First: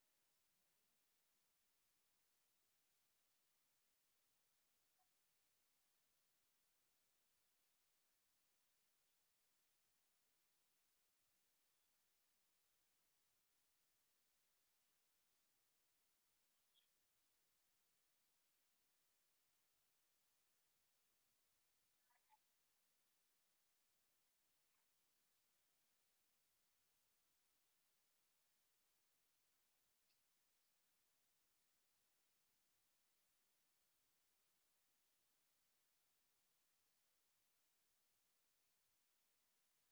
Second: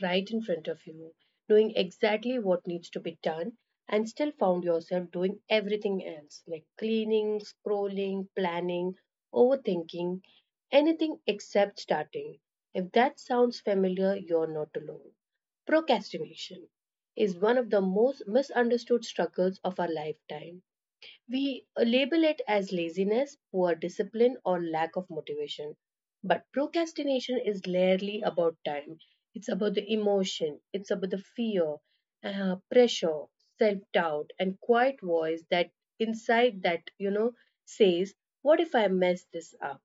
right in front of you, knowing exactly what needs to be done, and still found yourself doing everything else, like cleaning, scrolling, planning, overthinking, anything except starting? If that sounds familiar, you're not alone. Procrastination is one of the most misunderstood struggles of our lifetime. We label it as laziness, poor discipline, or lack of motivation. But procrastination is rarely about time. It's about the emotion, it's about the fear, pressure, self doubt, and quiet voice that inside that, says, what if I mess this up?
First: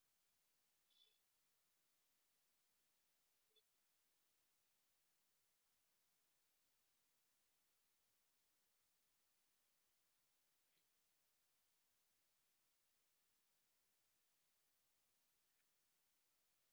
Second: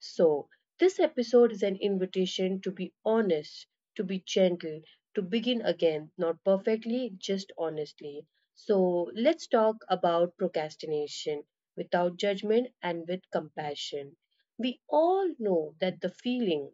So, this episode is an invitation to be honest, to be gentle, to begin again, not perfectly, just honestly. So, let's talk about procrastination without judgment and with compassion. We all know that the feeling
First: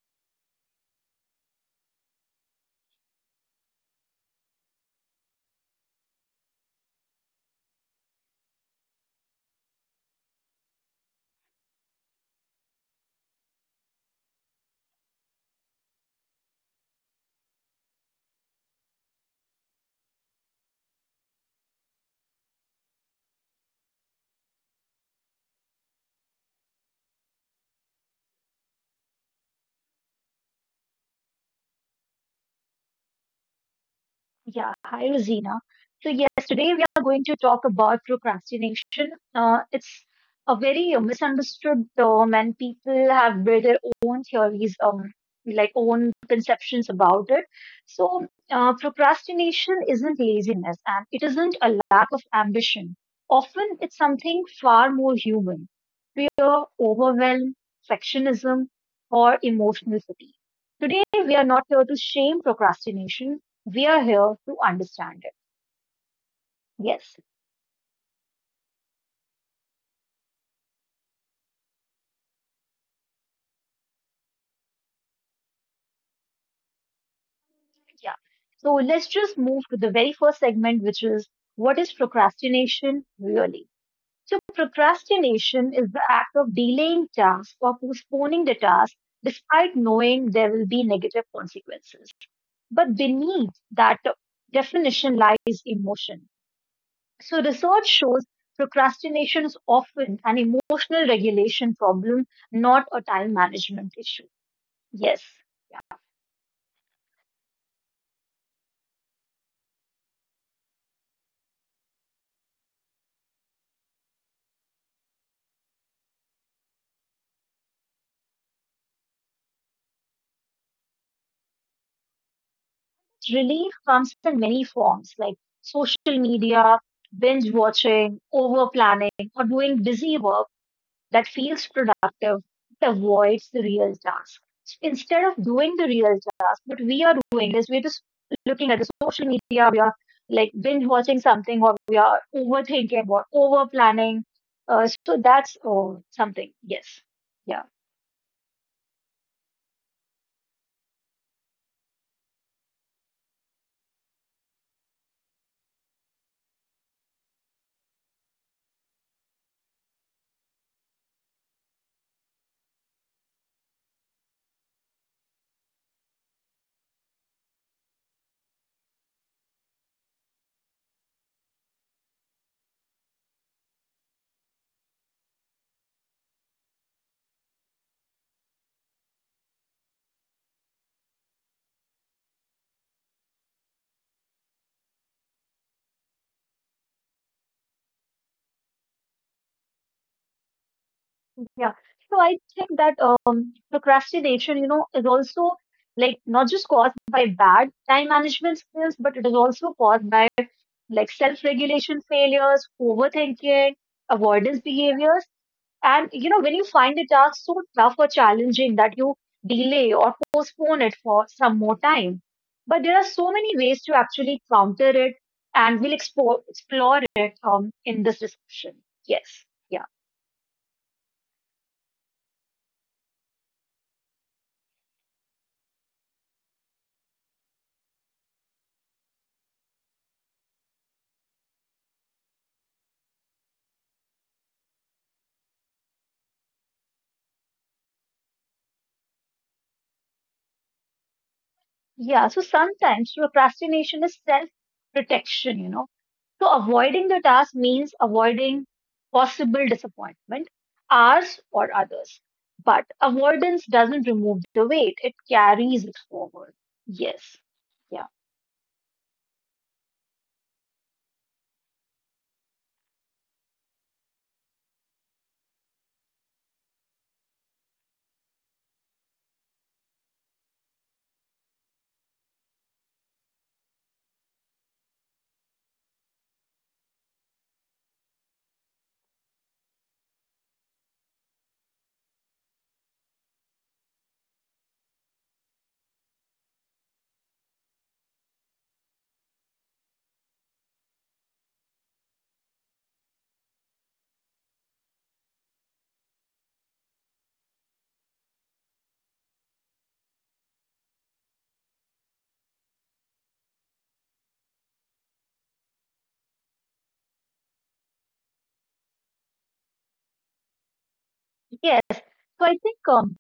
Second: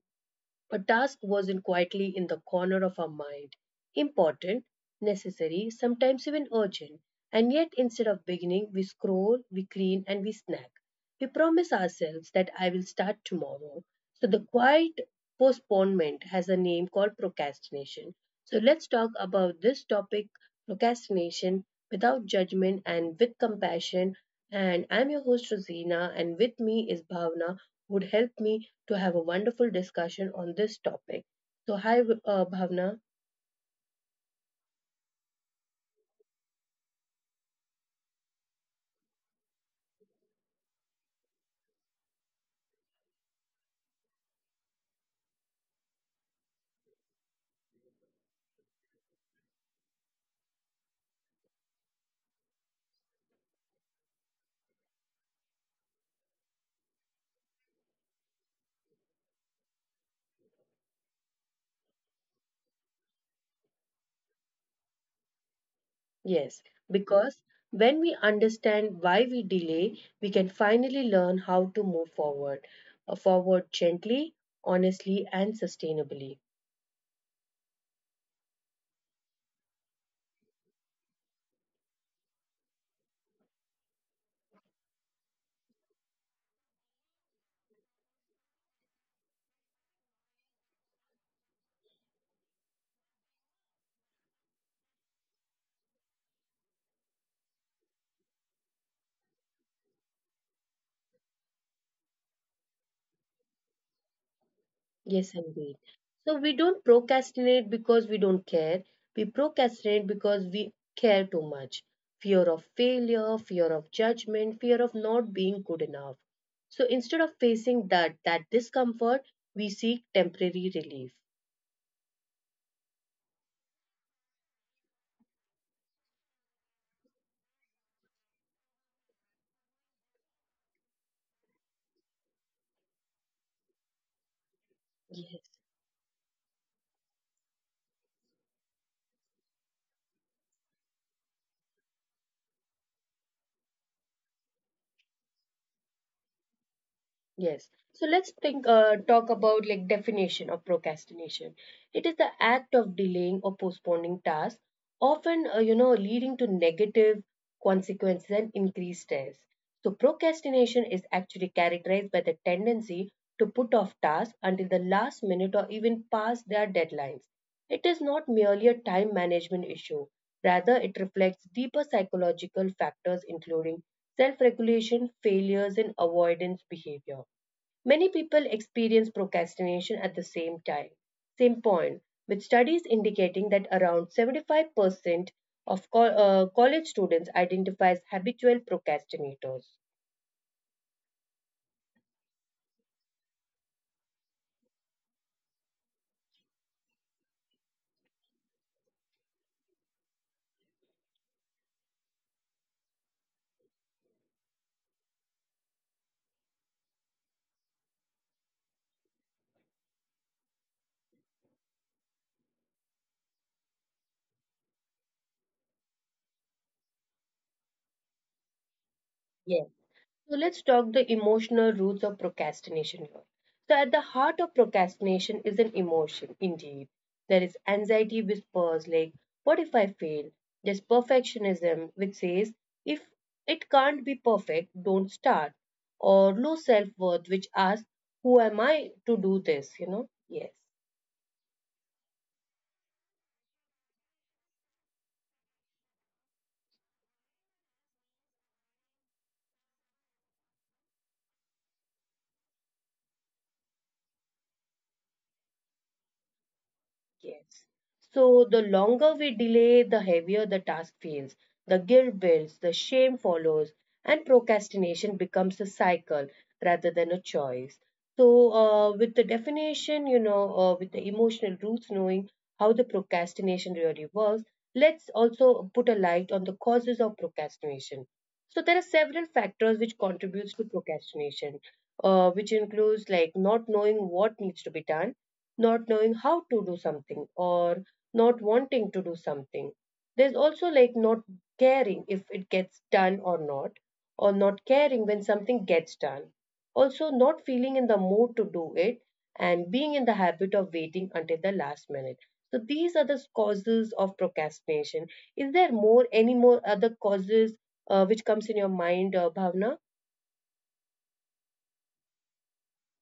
a task wasn't quietly in the corner of our mind. Important, necessary, sometimes even urgent. And yet, instead of beginning, we scroll, we clean, and we snack. We promise ourselves that I will start tomorrow. So, the quiet postponement has a name called procrastination. So, let's talk about this topic procrastination without judgment and with compassion. And I'm your host, Rosina, and with me is Bhavna, who would help me to have a wonderful discussion on this topic. So, hi, Bhavna. Yeah, hi Rosina. So yes, today we are going to talk about procrastination. It's a very misunderstood term, and people have built their own theories, like own conceptions about it. So procrastination isn't laziness, and it isn't a lack of ambition. Often, it's something far more human: fear, overwhelm, perfectionism, or emotional fatigue. Today, we are not here to shame procrastination. We are here to understand it. Yes, Yes. because when we understand why we delay, we can finally learn how to move forward gently, honestly, and sustainably. Yeah. So let's just move to the very first segment, which is, what is procrastination really? Procrastination is the act of delaying tasks or postponing the task despite knowing there will be negative consequences. But beneath that definition lies emotion. So research shows procrastination is often an emotional regulation problem, not a time management issue. Yes. Yes, indeed. So we don't procrastinate because we don't care. We procrastinate because we care too much. Fear of failure, fear of judgment, fear of not being good enough. So instead of facing that discomfort, we seek temporary relief. Relief comes in many forms like social media, binge watching, over planning, or doing busy work that feels productive but avoids the real task. So instead of Yes. doing the real task, what we are doing is we're just looking at the social media, we are like binge watching something, or we are overthinking or over planning. So that's, oh, something, yes. Yeah. Yes. So let's talk about like definition of procrastination. It is the act of delaying or postponing tasks, often leading to negative consequences and increased stress. So procrastination is actually characterized by the tendency to put off tasks until the last minute or even past their deadlines. It is not merely a time management issue. Rather, it reflects deeper psychological factors including self-regulation, failures, and avoidance behavior. Many people experience procrastination at the same time, same point, with studies indicating that around 75% of college students identify as habitual procrastinators. Yeah. So I think that procrastination, is also like not just caused by bad time management skills, but it is also caused by like self-regulation failures, overthinking, avoidance behaviors. And, when you find a task so tough or challenging that you delay or postpone it for some more time. But there are so many ways to actually counter it, and we'll explore it in this discussion. Yes. Yeah. Yes. So let's talk the emotional roots of procrastination here. So at the heart of procrastination is an emotion, indeed. There is anxiety whispers like, what if I fail? There's perfectionism which says, if it can't be perfect, don't start. Or low self worth which asks, who am I to do this? Yes. Yeah, so sometimes procrastination is self protection. So avoiding the task means avoiding possible disappointment, ours or others. But avoidance doesn't remove the weight, it carries it forward. Yes. Yes. Yeah. So the longer we delay, the heavier the task feels. The guilt builds, the shame follows, and procrastination becomes a cycle rather than a choice. So, with the definition, with the emotional roots, knowing how the procrastination really works, let's also put a light on the causes of procrastination. So, there are several factors which contributes to procrastination, which includes like not knowing what needs to be done not knowing how to do something or not wanting to do something. There's also like not caring if it gets done or not caring when something gets done. Also, not feeling in the mood to do it and being in the habit of waiting until the last minute. So, these are the causes of procrastination. Is there more, any more other causes which comes in your mind, Bhavna? Yes. So I think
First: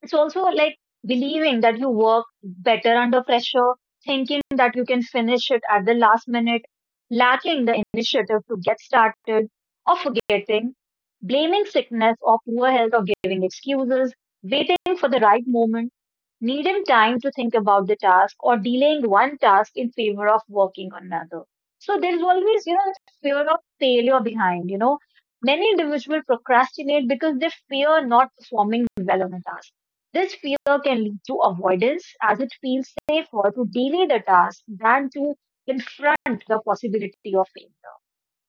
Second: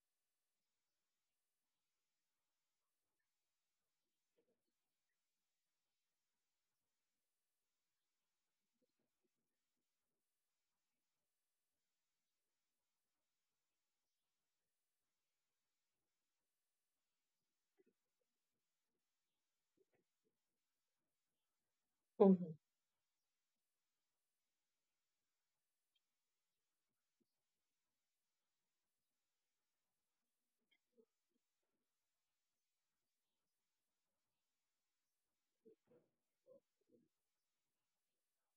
it's also like believing that you work better under pressure, thinking that you can finish it at the last minute, lacking the initiative to get started, or forgetting, blaming sickness or poor health or giving excuses, waiting for the right moment, needing time to think about the task, or delaying one task in favor of working on another. So there's Mhm. always, fear of failure behind. Many individuals procrastinate because they fear not performing well on a task. This fear can lead to avoidance, as it feels safer to delay the task than to confront the possibility of failure.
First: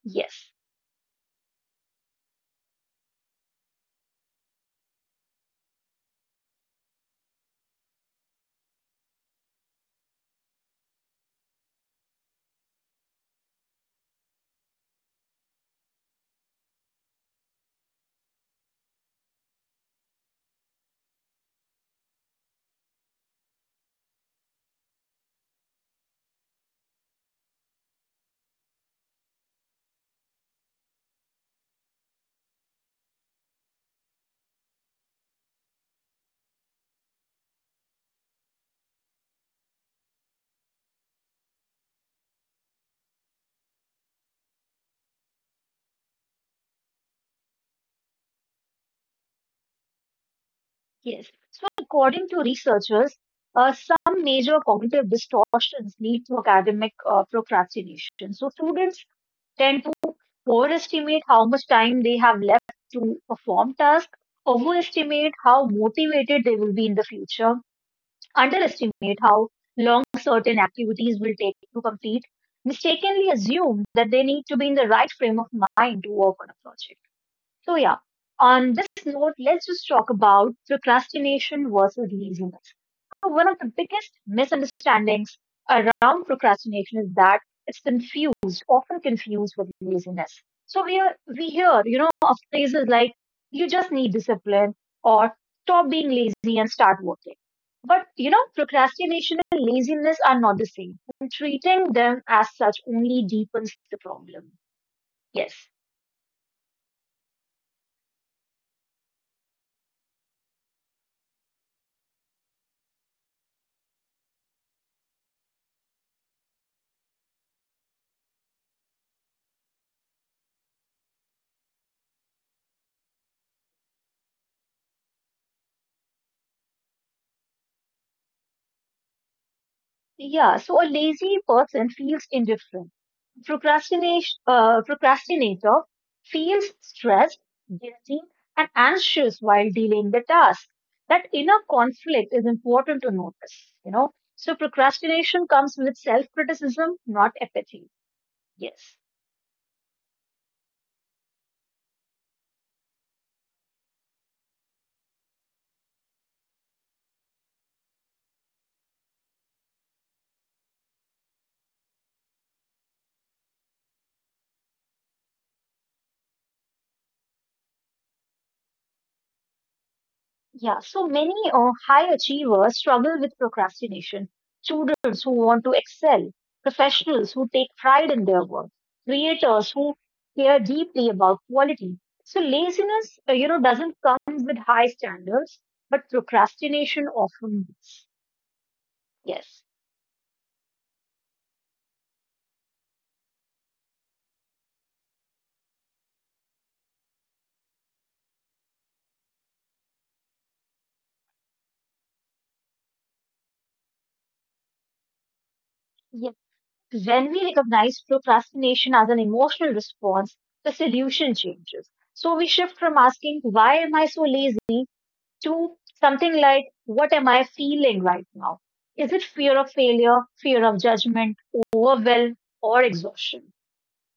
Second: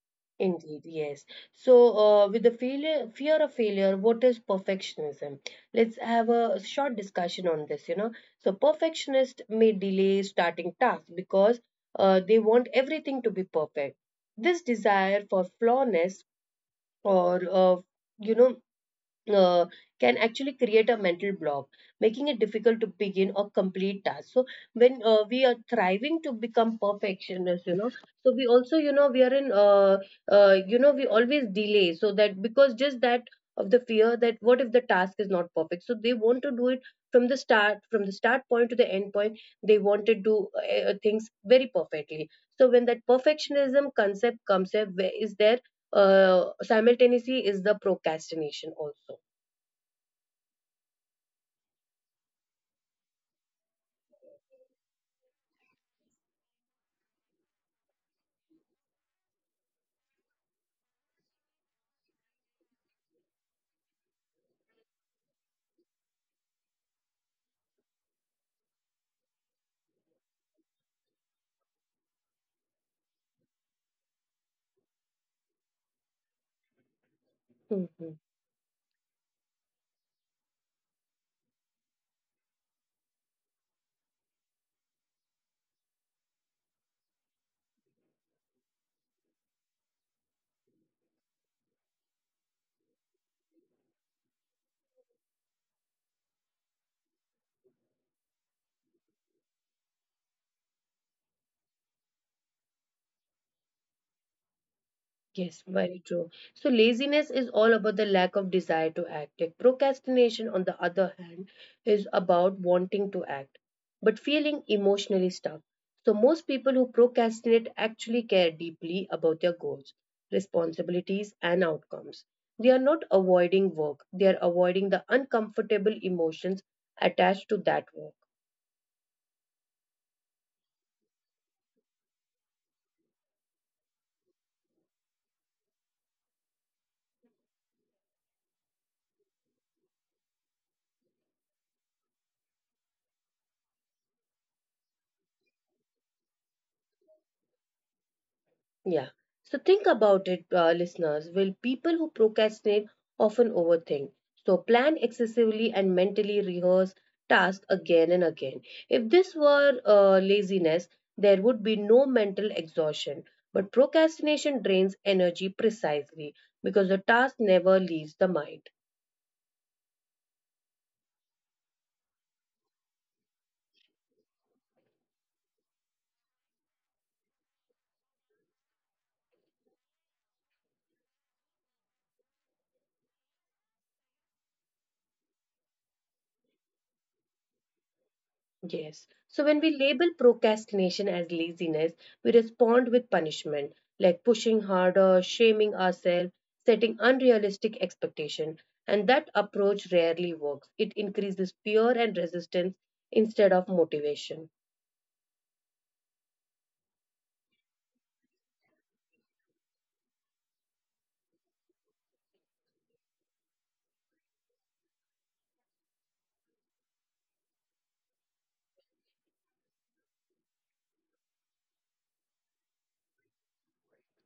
Yes. Indeed, yes. So, with the failure, fear of failure, what is perfectionism? Let's have a short discussion on this. So, perfectionists may delay starting tasks because they want everything to be perfect. This desire for flawness or, uh, you know, uh, can actually create a mental block, making it difficult to begin or complete tasks. So when we are thriving to become perfectionists, so we also, we are in, you know, we always delay so that because just that of the fear that what if the task is not perfect, so they want to do it from the start point to the end point. They want to do things very perfectly. So when that perfectionism concept comes up, where is there? Simultaneously is the procrastination also. Yes. So, according to researchers, some major cognitive distortions lead to academic procrastination. So students tend to overestimate how much time they have left to perform tasks, overestimate how motivated they will be in the future, underestimate how long certain activities will take to complete, mistakenly assume that they need to be in the right frame of mind to work on a project. So, yeah, Hmm. on this note, let's just talk about procrastination versus laziness. So one of the biggest misunderstandings around procrastination is that it's confused, often confused, with laziness. So we hear, of phrases like, you just need discipline, or stop being lazy and start working. But you know, procrastination and laziness are not the same, and treating them as such only deepens the problem. Yes. Yes, very true. So, laziness is all about the lack of desire to act. If procrastination, on the other hand, is about wanting to act but feeling emotionally stuck. So, most people who procrastinate actually care deeply about their goals, responsibilities, and outcomes. They are not avoiding work, they are avoiding the uncomfortable emotions attached to that work. Yeah, so a lazy person feels indifferent. Procrastination, procrastinator feels stressed, guilty, and anxious while dealing the task. That inner conflict is important to notice. So procrastination comes with self-criticism, not apathy. Yes. Yeah. So think about it, listeners. Will people who procrastinate often overthink? So plan excessively and mentally rehearse tasks again and again. If this were laziness, there would be no mental exhaustion. But procrastination drains energy precisely because the task never leaves the mind. Yeah, so many high achievers struggle with procrastination. Students who want to excel, professionals who take pride in their work, creators who care deeply about quality. So laziness, doesn't come with high standards, but procrastination often does. Yes. So when Yes. we label procrastination as laziness, we respond with punishment, like pushing harder, shaming ourselves, setting unrealistic expectation. And that approach rarely works. It increases fear and resistance instead of motivation. Yes. When we recognize procrastination as an emotional response, the solution changes. So we shift from asking, "Why am I so lazy?" to something like, "What am I feeling right now? Is it fear of failure, fear of judgment, overwhelm, or exhaustion?"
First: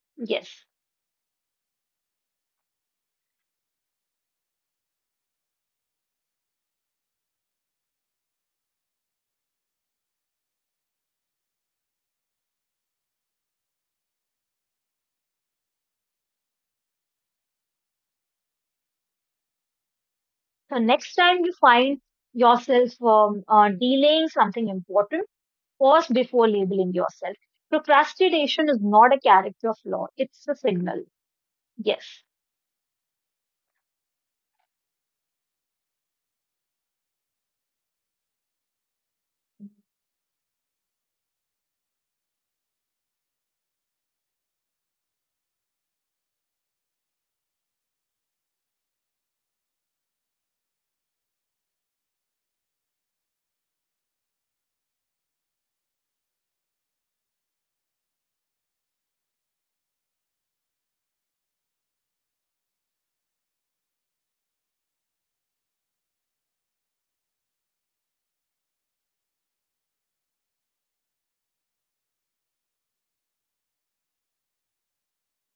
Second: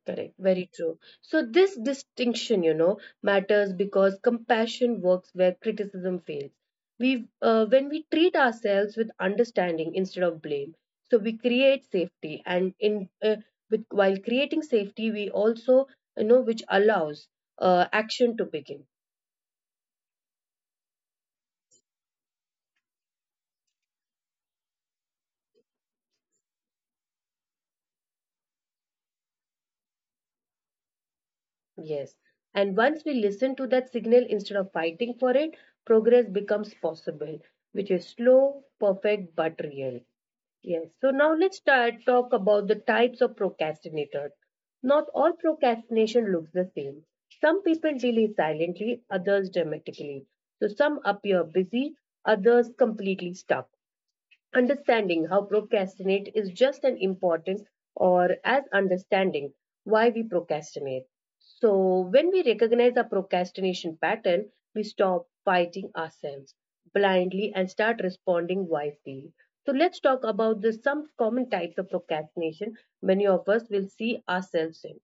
Correct, Yes. very true. So, this distinction, matters because compassion works where criticism fails. When we treat ourselves with understanding instead of blame, so we create safety, and while creating safety, we also, which allows action to begin. So next time you find yourself delaying something important, pause before labeling yourself. Procrastination is not a character flaw; it's a signal. Yes. Yes, and once we listen to that signal instead of fighting for it, progress becomes possible, which is slow, perfect, but real. Yes. So now let's start talk about the types of procrastinators. Not all procrastination looks the same. Some people delay silently, others dramatically. So some appear busy, others completely stuck understanding how procrastinate is just as important or as understanding why we procrastinate. So, when we recognize our procrastination pattern, we stop fighting ourselves blindly and start responding wisely. So, let's talk about the some common types of procrastination many of us will see ourselves in.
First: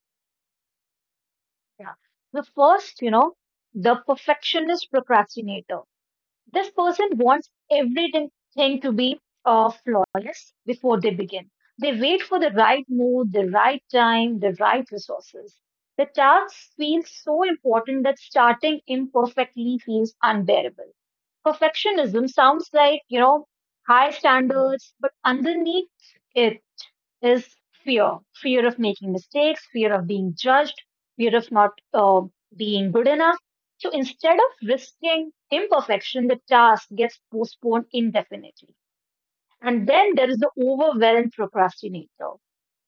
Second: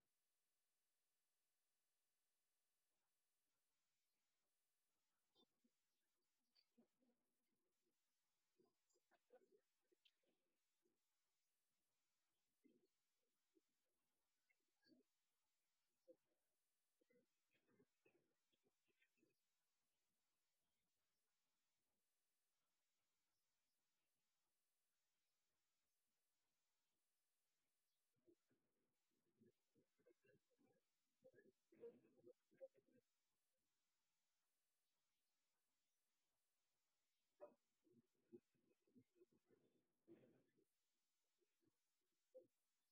Yeah. The first, the perfectionist procrastinator. This person wants everything to be flawless before they begin. They wait for the right mood, the right time, the right resources. The tasks feel so important that starting imperfectly feels unbearable. Perfectionism sounds like, high standards, but underneath it is fear fear, of making mistakes, fear of being judged, fear of not being good enough. So instead of risking imperfection, the task gets postponed indefinitely. And then there is the overwhelmed procrastinator.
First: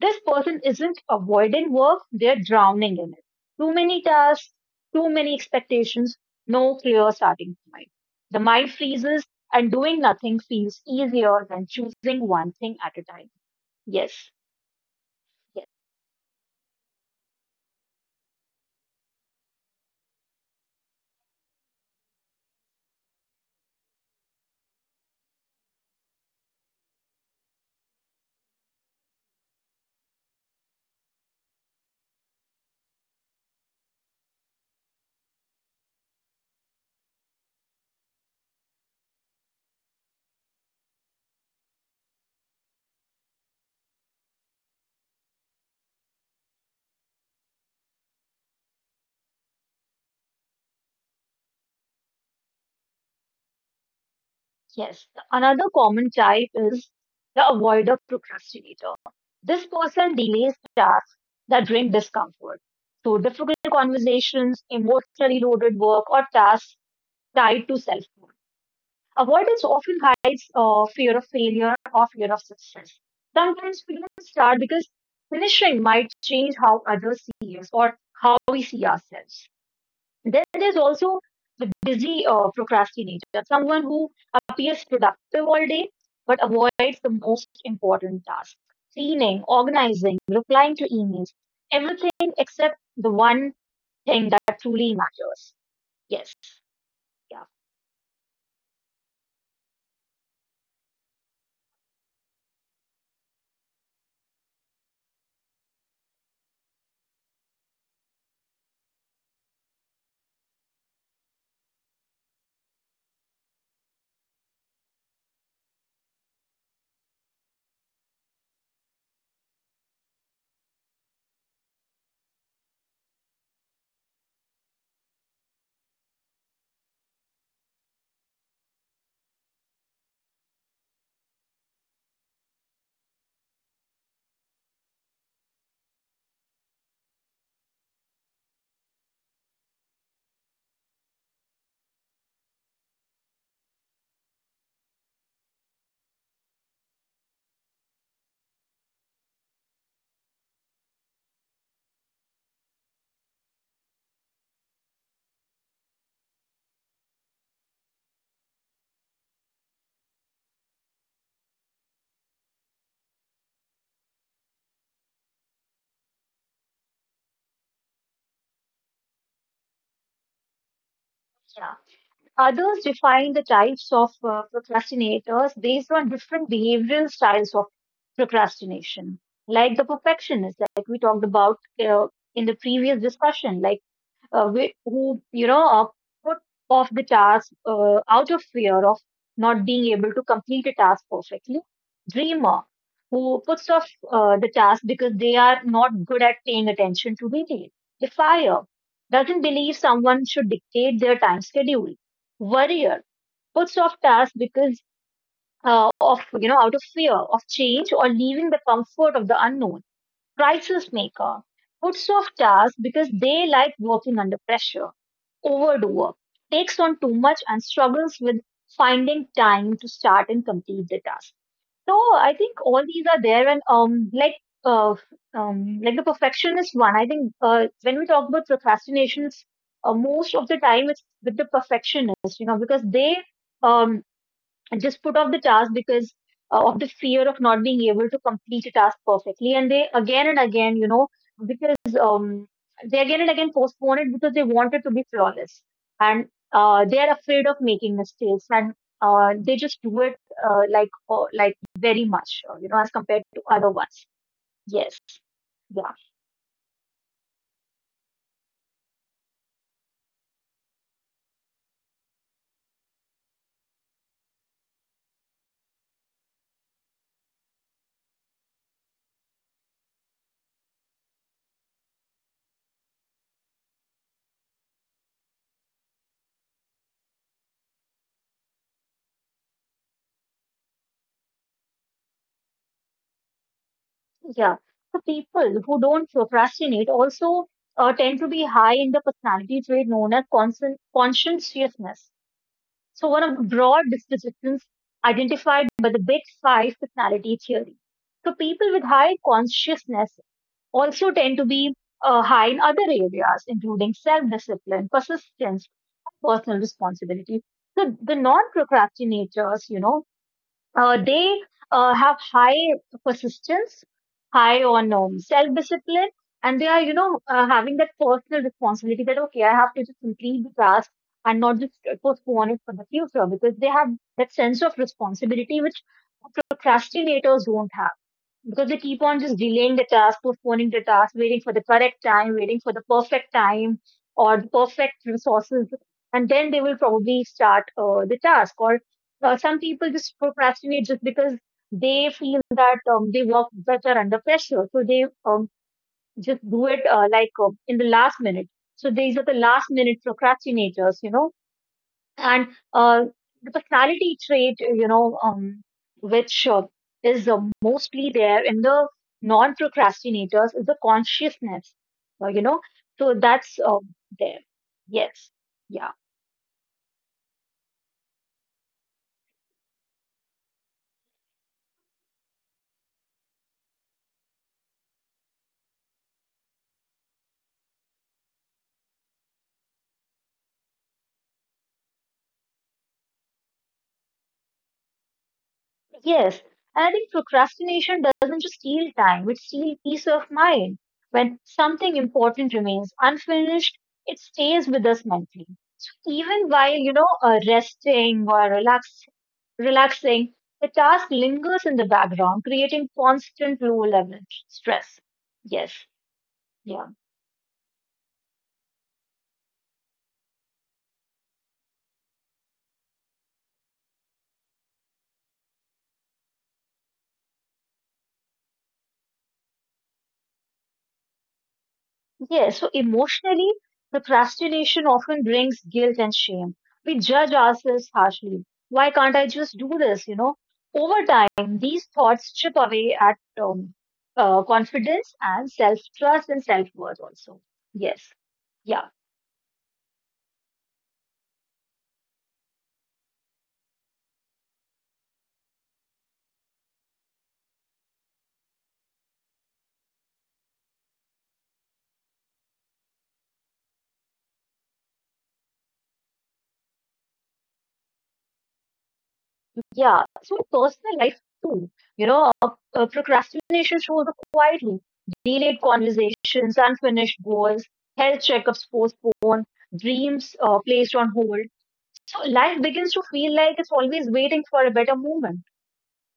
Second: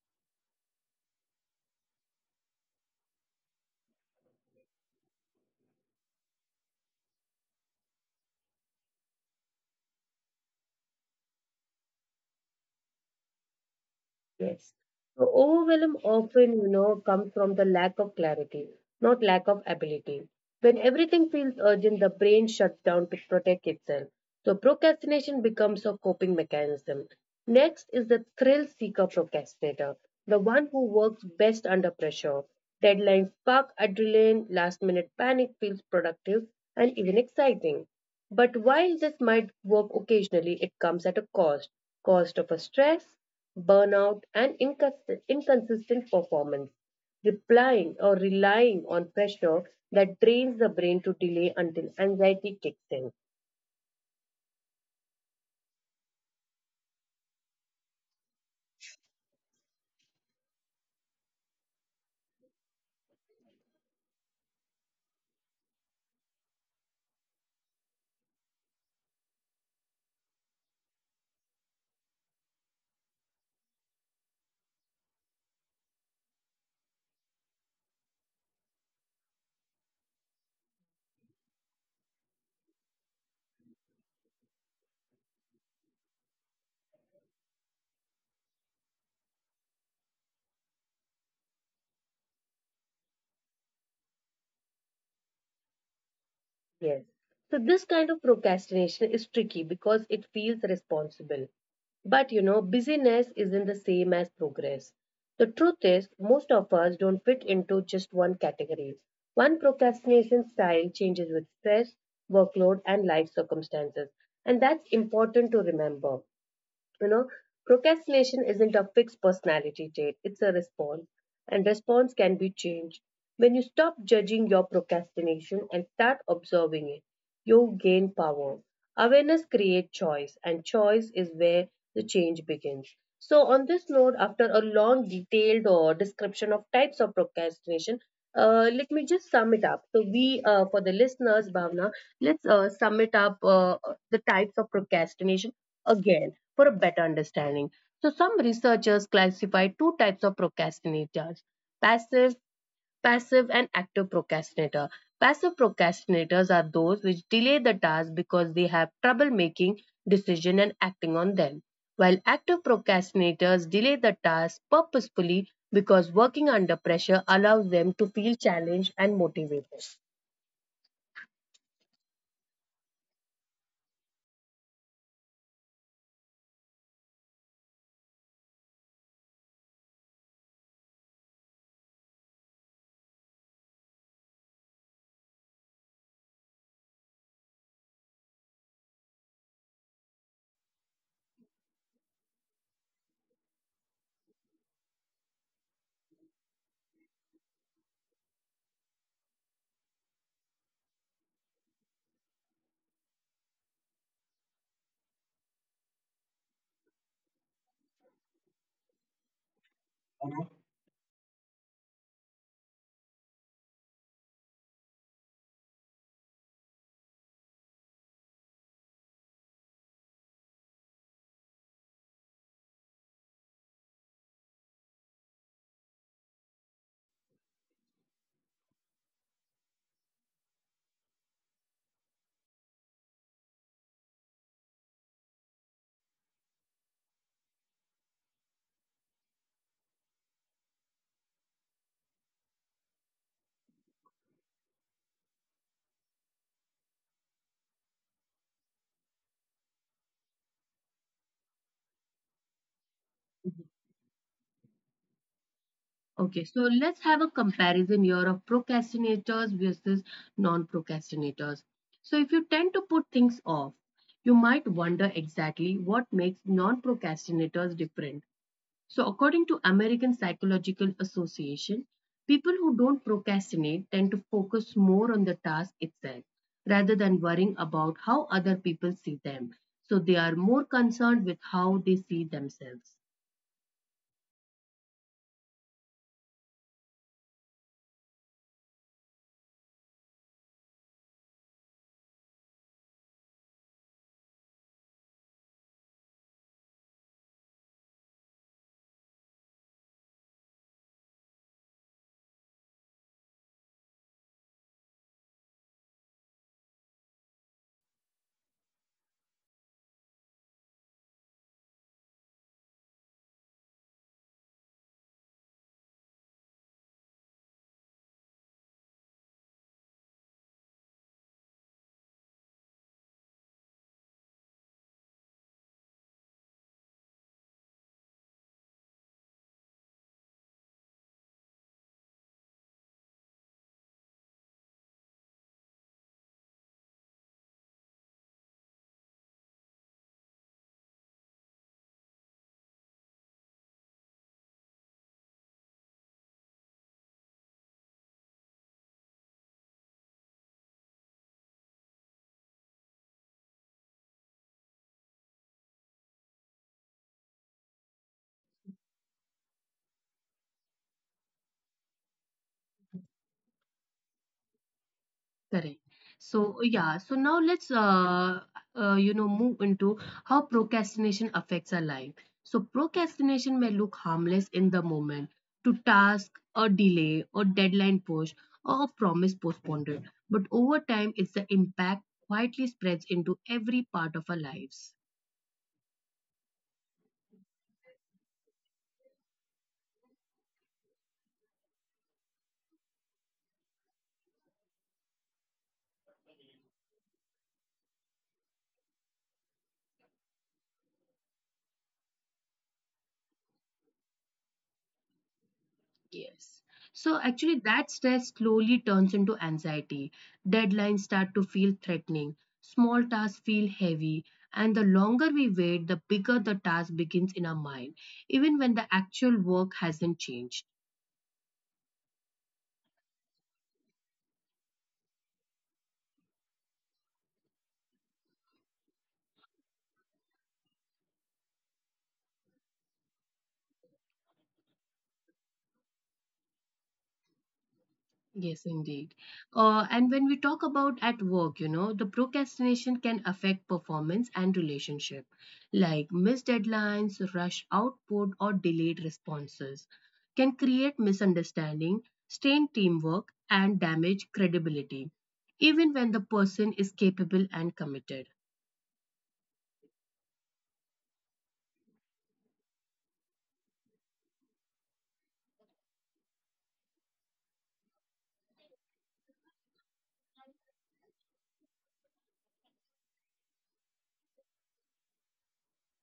This person isn't avoiding work, they're drowning in it. Too many tasks, too many expectations, no clear starting point. The mind freezes, and doing nothing feels easier than choosing one thing at a time. Yes, Yes. So yes. overwhelm often, comes from the lack of clarity, not lack of ability. When everything feels urgent, the brain shuts down to protect itself. So procrastination becomes a coping mechanism. Next is the thrill seeker procrastinator, the one who works best under pressure. Deadlines spark adrenaline, last minute panic feels productive and even exciting. But while this might work occasionally, it comes at a cost of a stress burnout, and inconsistent performance, replying or relying on pressure that trains the brain to delay until anxiety kicks in. Yes, another common type is the avoider procrastinator. This person delays tasks that bring discomfort. So, difficult conversations, emotionally loaded work, or tasks tied to self worth. Avoidance often hides fear of failure or fear of success. Sometimes we don't start because finishing might change how others see us or how we see ourselves. Then there's also the busy procrastinator, someone who appears productive all day but avoids the most important task: cleaning, organizing, replying to emails, everything except the one thing that truly matters. Yes, Yes. yeah, So, this kind of procrastination is tricky because it feels responsible. But busyness isn't the same as progress. The truth is, most of us don't fit into just one category. One procrastination style changes with stress, workload, and life circumstances. And that's important to remember. You know, Procrastination isn't a fixed personality trait, it's a response, and response can be changed. When you stop judging your procrastination and start observing it, you gain power. Awareness creates choice, and choice is where the change begins. So, on this note, after a long, detailed description of types of procrastination, let me just sum it up. So, for the listeners, Bhavna, let's sum it up the types of procrastination again for a better understanding. So some researchers classify two types of procrastinators, passive, passive and active procrastinator. Passive procrastinators are those which delay the task because they have trouble making decision and acting on them. While active procrastinators delay the task purposefully because working under pressure allows them to feel challenged and motivated. yeah. Others define the types of procrastinators based on different behavioral styles of procrastination, like the perfectionist, like we talked about uh, in the previous discussion, like who, put off the task out of fear of not being able to complete a task perfectly; dreamer, who puts off the task because they are not good at paying attention to detail; defier, doesn't believe someone should dictate their time schedule; worrier, puts off tasks because of, out of fear of change or leaving the comfort of the unknown; crisis maker, puts off tasks because they like working under pressure; overdoer, takes on too much and struggles with finding time to start and complete the task. So I think all these are there, and uh, like the perfectionist one. I think when we talk about procrastinations, most of the time it's with the perfectionists, because they um just put off the task because of the fear of not being able to complete a task perfectly. And they again and again, because they again and again postpone it because they want it to be flawless. And they are afraid of making mistakes, and they just do it like very much, as compared to other ones. Yes. Yeah. Okay, so let's have a comparison here of procrastinators versus non procrastinators. So, if you tend to put things off, you might wonder exactly what makes non procrastinators different. So, according to American Psychological Association, people who don't procrastinate tend to focus more on the task itself rather than worrying about how other people see them. So, they are more concerned with how they see themselves. Yeah. So people who don't procrastinate also tend to be high in the personality trait known as conscientiousness. So, one of the broad dispositions identified by the Big Five personality theory. So, people with high consciousness also tend to be high in other areas, including self discipline, persistence, personal responsibility. So, the non procrastinators, they have high persistence, high on self-discipline, and they are, having that personal responsibility that, okay, I have to just complete the task and not just postpone it for the future, because they have that sense of responsibility which procrastinators don't have, because they keep on just delaying the task, postponing the task, waiting for the correct time, waiting for the perfect time or the perfect resources, and then they will probably start the task. Or some people just procrastinate just because they feel that they work better under pressure, so they just do it like in the last minute. So these are the last minute procrastinators, and uh, the personality trait, which is mostly there in the non-procrastinators is the consciousness, uh, you know, so that's there. Yes, Correct. yeah. So, yeah, so now let's move into how procrastination affects our life. So, procrastination may look harmless in the moment to task or delay or deadline push or a promise postponed. But over time, it's the impact quietly spreads into every part of our lives. Yes, and I think procrastination doesn't just steal time, it steals peace of mind. When something important remains unfinished, it stays with us mentally. So even while, resting or relaxing, the task lingers in the background, creating constant low level stress. Yes, Yes. yeah. So actually, that stress slowly turns into anxiety. Deadlines start to feel threatening, small tasks feel heavy, and the longer we wait, the bigger the task begins in our mind, even when the actual work hasn't changed. Yeah, so emotionally, procrastination often brings guilt and shame. We judge ourselves harshly. Why can't I just do this? You know, over time, these thoughts chip away at confidence and self trust and self worth, also. Yes. Yes, Yeah. indeed. And when we talk about at work, the procrastination can affect performance and relationship, like missed deadlines, rush output, or delayed responses, can create misunderstanding, strain teamwork, and damage credibility, even when the person is capable and committed. Yeah. So, personal life, too. You know, uh, procrastination shows up quietly. Delayed conversations, unfinished goals, health checkups postponed, dreams placed on hold. So life begins to feel like it's always waiting for a better moment.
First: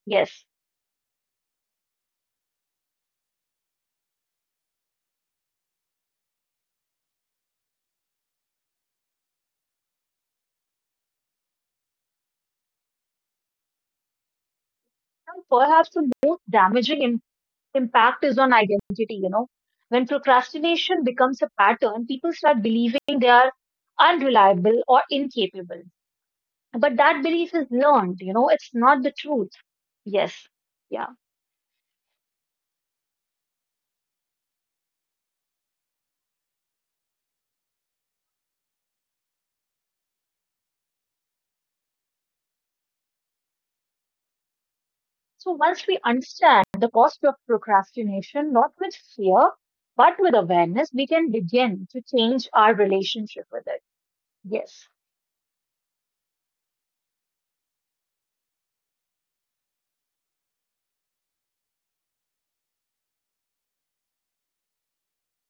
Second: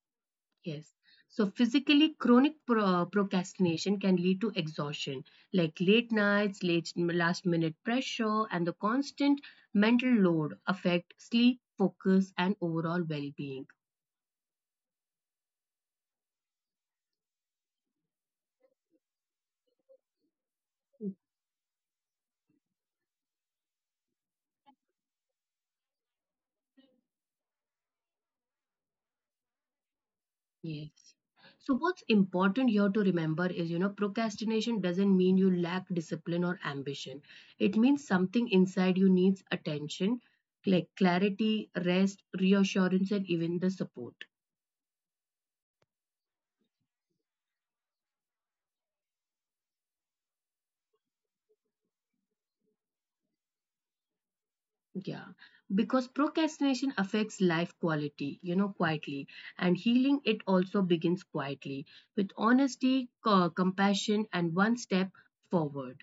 Yes. Yes. So physically, chronic procrastination can lead to exhaustion, like late nights, late last minute pressure, and the constant mental load affect sleep, focus, and overall well-being. And perhaps the most damaging impact is on identity. When procrastination becomes a pattern, people start believing they are unreliable or incapable. But that belief is learned, it's not the truth. Yes. Yes. Yeah. So what's important here to remember is, procrastination doesn't mean you lack discipline or ambition. It means something inside you needs attention, like clarity, rest, reassurance, and even the support. So once we understand the cost of procrastination, not with fear, but with awareness, we can begin to change our relationship with it. Yeah, Yes. because procrastination affects life quality, quietly, and healing it also begins quietly with honesty, compassion, and one step forward.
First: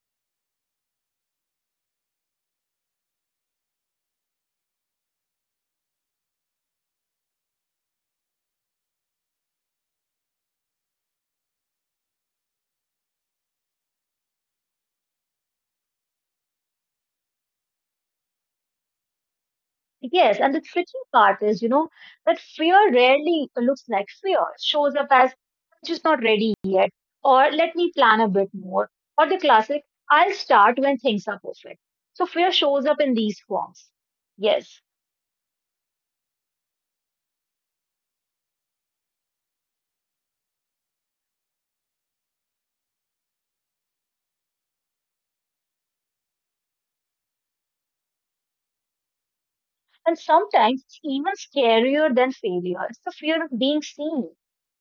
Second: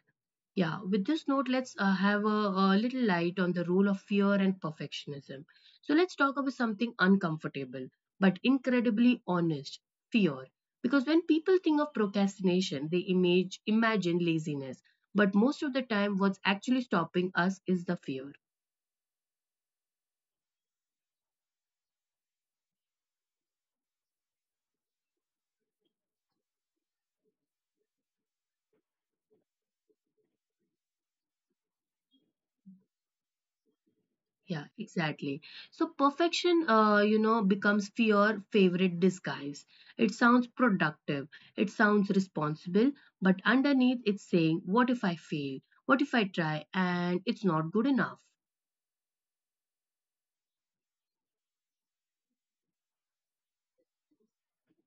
Yeah, with this note, let's have a little light on the role of fear and perfectionism. So, let's talk about something uncomfortable but incredibly honest fear. Because when people think of procrastination, they imagine laziness. But most of the time, what's actually stopping us is the fear. Yes, and the tricky part is, that fear rarely looks like fear. It shows up as I'm just not ready yet, or let me plan a bit more, or the classic, I'll start when things are perfect. So fear shows up in these forms. Yeah, Yes. exactly. So perfection, becomes your favorite disguise. It sounds productive, it sounds responsible, but underneath it's saying, what if I fail? What if I try and it's not good enough? And sometimes it's even scarier than failure. It's the fear of being seen.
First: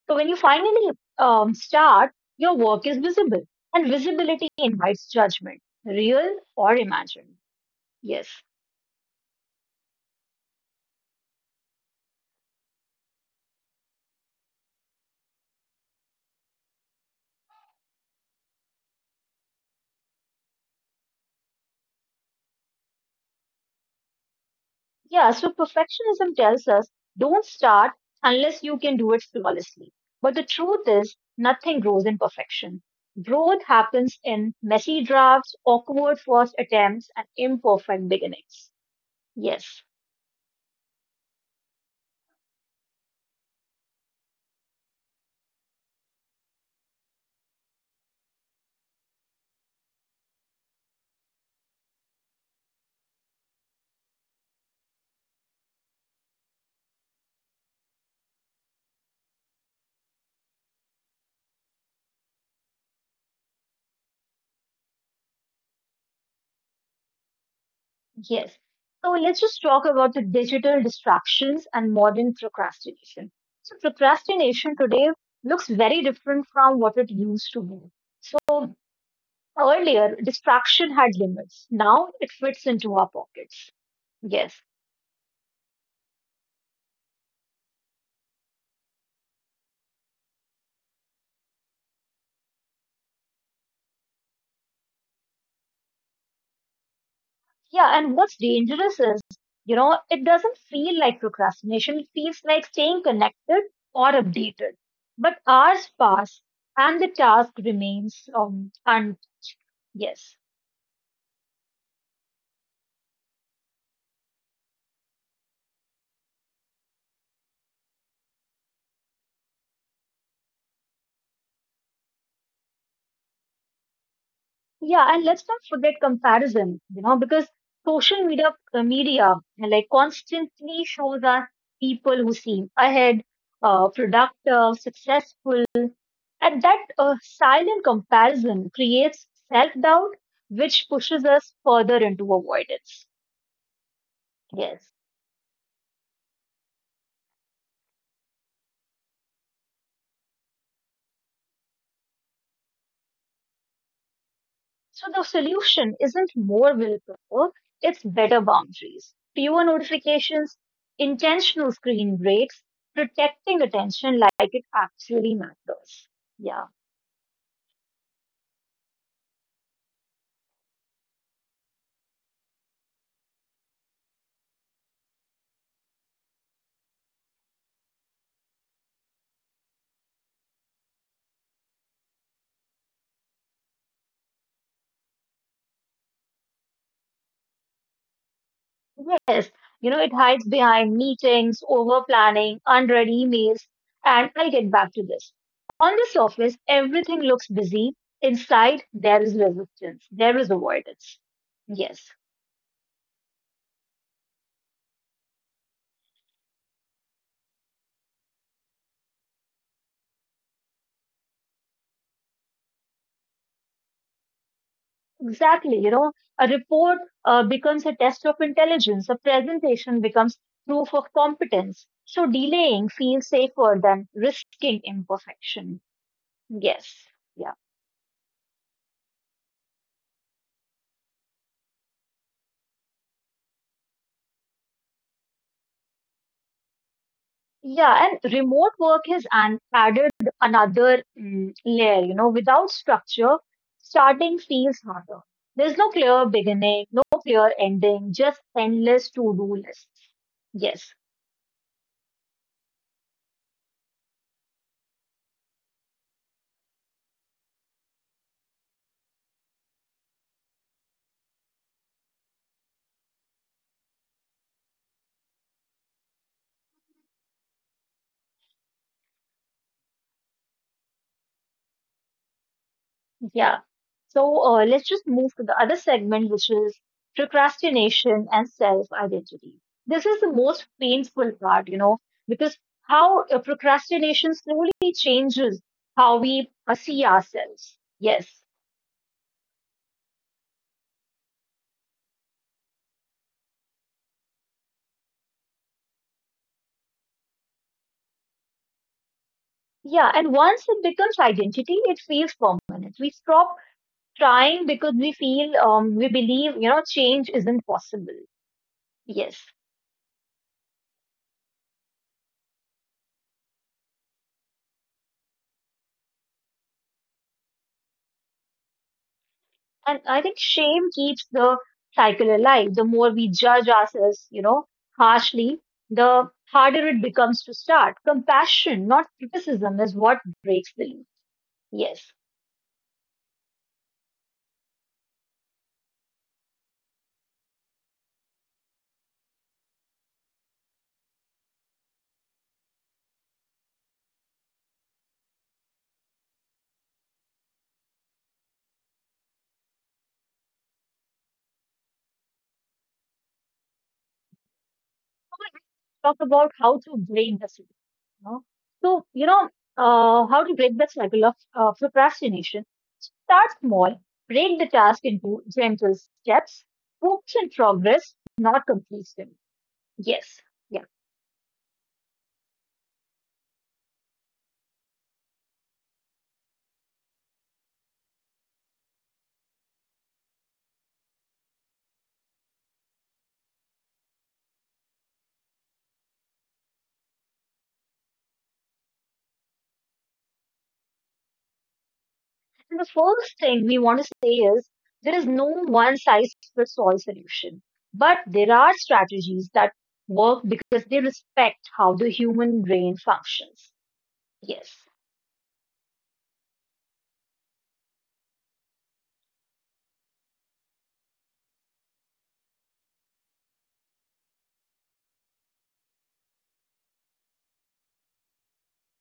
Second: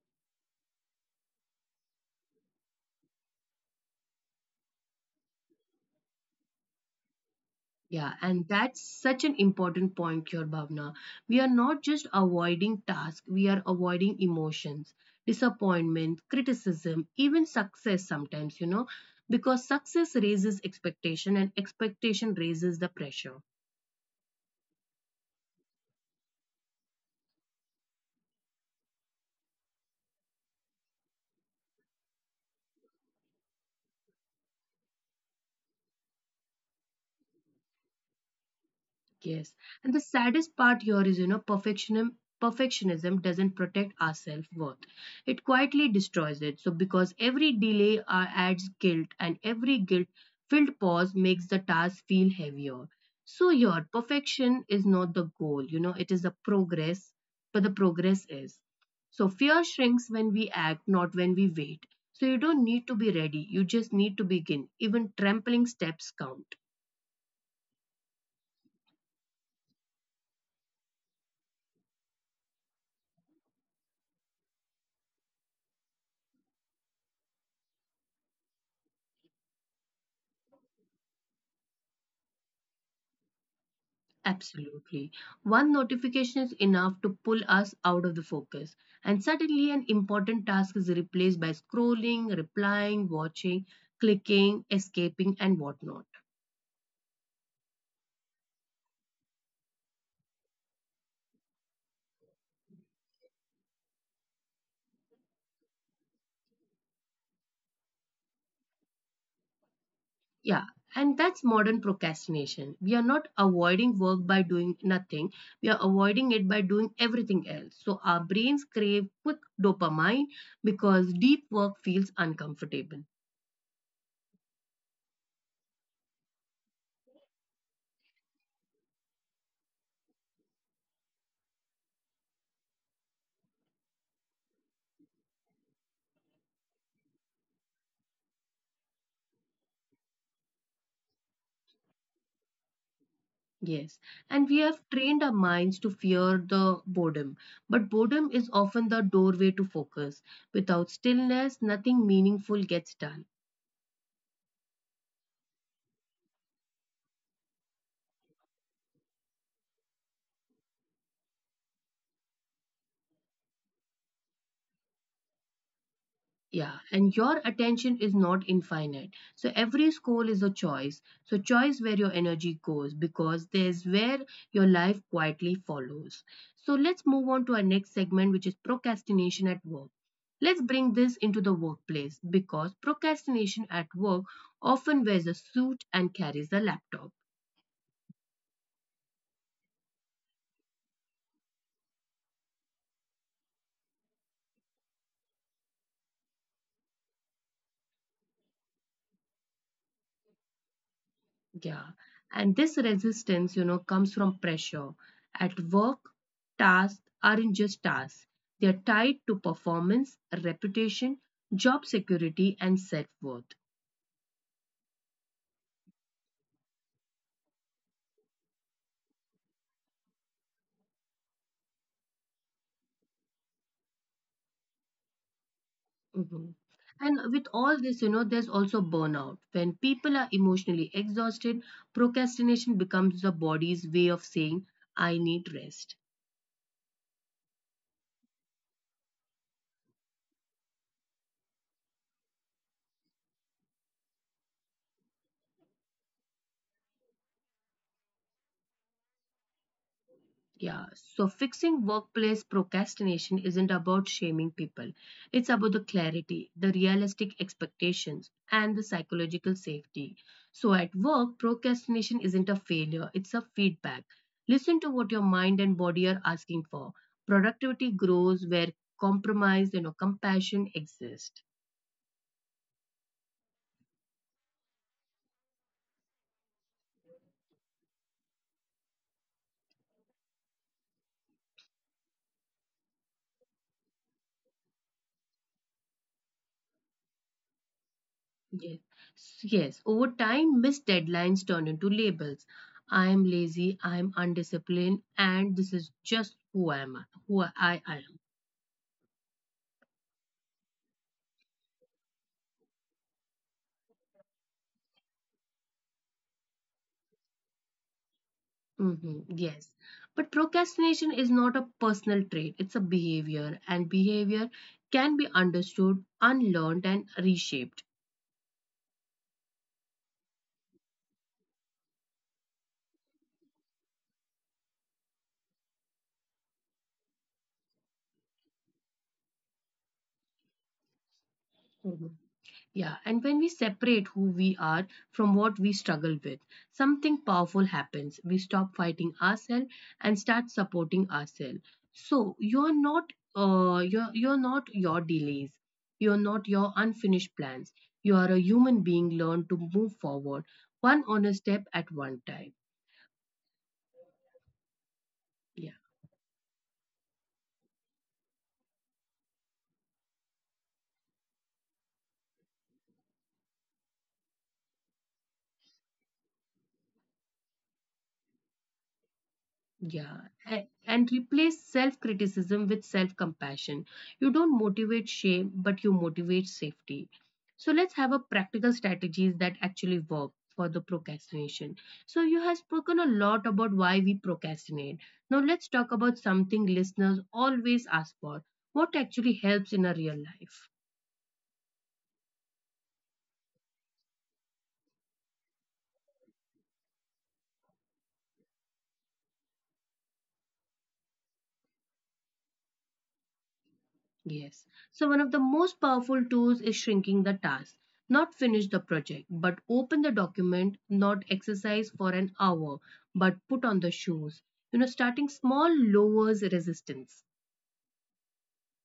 So when you finally start, your work is visible, and visibility invites judgment, real or imagined. Yeah, Yes. and that's such an important point here, Bhavna. We are not just avoiding tasks, we are avoiding emotions, disappointment, criticism, even success sometimes, because success raises expectation and expectation raises the pressure. Yeah, so perfectionism tells us don't start unless you can do it flawlessly. But the truth is, nothing grows in perfection. Growth happens in messy drafts, awkward first attempts, and imperfect beginnings. Yes. Yes, And the saddest part here is, perfectionism doesn't protect our self-worth. It quietly destroys it. So because every delay adds guilt and every guilt-filled pause makes the task feel heavier. So your perfection is not the goal, it is the progress, but the progress is. So fear shrinks when we act, not when we wait. So you don't need to be ready, you just need to begin. Even trampling steps count. yes. So let's just talk about the digital distractions and modern procrastination. So, procrastination today looks very different from what it used to be. So, earlier, distraction had limits. Now it fits into our pockets. Yes. Absolutely. One notification is enough to pull us out of the focus, and suddenly an important task is replaced by scrolling, replying, watching, clicking, escaping, and whatnot. Yeah. And what's dangerous is, it doesn't feel like procrastination. It feels like staying connected or updated. But hours pass and the task remains , and yes. Yeah, and that's modern procrastination. We are not avoiding work by doing nothing, we are avoiding it by doing everything else. So our brains crave quick dopamine because deep work feels uncomfortable. Yeah. And let's not forget comparison, because social media like constantly shows us people who seem ahead, productive, successful, and that silent comparison creates self doubt, which pushes us further into avoidance. Yes, and we Yes. have trained our minds to fear the boredom, but boredom is often the doorway to focus. Without stillness, nothing meaningful gets done. So the solution isn't more willpower, it's better boundaries, fewer notifications, intentional screen breaks, protecting attention like it actually matters. Yeah. Yeah, and your attention is not infinite. So every school is a choice. So choice where your energy goes because there's where your life quietly follows. So let's move on to our next segment, which is procrastination at work. Let's bring this into the workplace because procrastination at work often wears a suit and carries a laptop. Yes, it hides behind meetings, over planning, unread emails, and I'll get back to this. On the surface, everything looks busy. Inside, there is resistance, there is avoidance. Yeah. Yes, And this resistance, comes from pressure. At work, tasks aren't just tasks, they are tied to performance, reputation, job security, and self worth. exactly. A report becomes a test of intelligence, a presentation becomes proof of competence. So delaying feels safer than risking imperfection. Mhm. Yes. Yeah. And with all this, there's also burnout. When people are emotionally exhausted, procrastination becomes the body's way of saying, I need rest. Yeah, and remote work has an added another layer, without structure, starting feels harder. There's no clear beginning, no clear ending, just endless to-do lists. Yes, Yeah, so fixing workplace procrastination isn't about shaming people. It's about the clarity, the realistic expectations, and the psychological safety. So at work, procrastination isn't a failure, it's a feedback. Listen to what your mind and body are asking for. Productivity grows where compromise and compassion exist. yeah. So let's just move to the other segment, which is procrastination and self-identity. This is the most painful part, because how procrastination slowly changes how we see ourselves. Yes. Yes. Yes. Over time, missed deadlines turn into labels. I am lazy, I am undisciplined, and this is just who I am. Yeah, and once it becomes identity, it feels permanent. We stop trying because we feel, we believe, change isn't possible. Hmm. Yes. Yes. But procrastination is not a personal trait, it's a behavior, and behavior can be understood, unlearned, and reshaped. And I think shame keeps the cycle alive. The more we judge ourselves, harshly, the harder it becomes to start. Compassion, not criticism, is what breaks the loop. Yes. Mm-hmm. Yeah, and when we separate who we are from what we struggle with, something powerful happens. We stop fighting ourselves and start supporting ourselves. So you're not you're you're not your delays. You're not your unfinished plans. You are a human being learned to move forward one honest step at one time. Talk about how to break the cycle. You know? So, how to break the cycle of procrastination. Start small, break the task into gentle steps, focus on progress, not completion. Yeah, Yes, and, yeah. and replace self criticism with self compassion. You don't motivate shame, but you motivate safety. So let's have a practical strategies that actually work for the procrastination. So you have spoken a lot about why we procrastinate. Now let's talk about something listeners always ask for. What actually helps in a real life? And the first thing we want to say is there is no one size fits all solution, but there are strategies that work because they respect how the human brain functions. Yes. Yes. So one of the most powerful tools is shrinking the task. Not finish the project, but open the document, not exercise for an hour, but put on the shoes. You know, starting small lowers resistance.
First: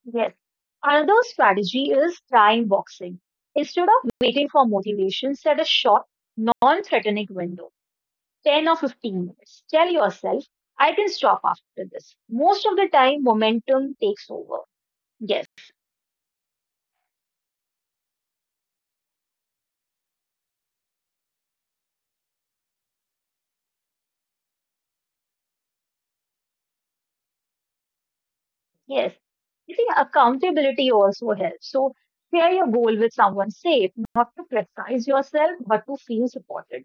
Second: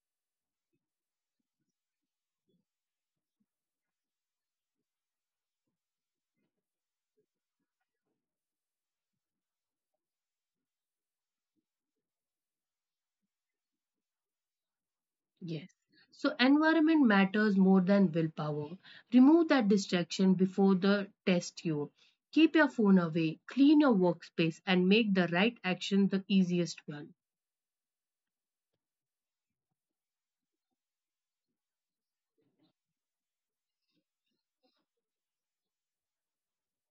Yes. Another strategy is trying boxing. Instead of waiting for motivation, set a short, non threatening window 10 or 15 minutes. Tell yourself, I can stop after this. Most of the time, momentum takes over. Yes, Yes. So environment matters more than willpower. Remove that distraction before the test you. Keep your phone away, clean your workspace, and make the right action the easiest one. yes. I think accountability also helps. So, share your goal with someone safe, not to criticize yourself, but to feel supported.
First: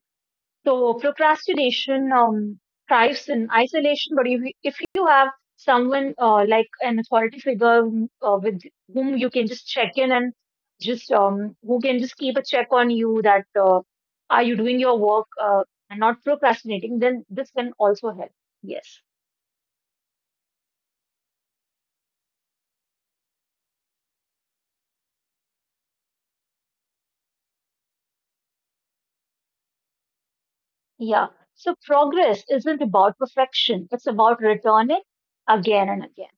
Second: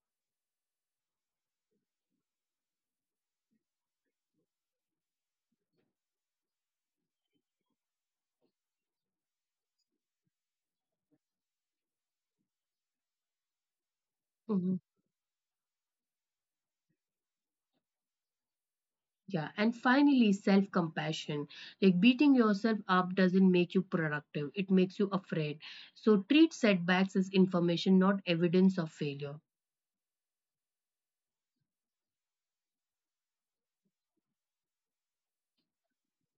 So procrastination thrives in isolation, but if you have someone like an authority figure with whom you can just check in and just who can just keep a check on you that are you doing your work and not procrastinating, then this can also help. Yes. Yeah, and finally, self compassion. Like beating yourself up doesn't make you productive, it makes you afraid. So, treat setbacks as information, not evidence of failure. Yeah. So progress isn't about perfection. It's about returning again and again.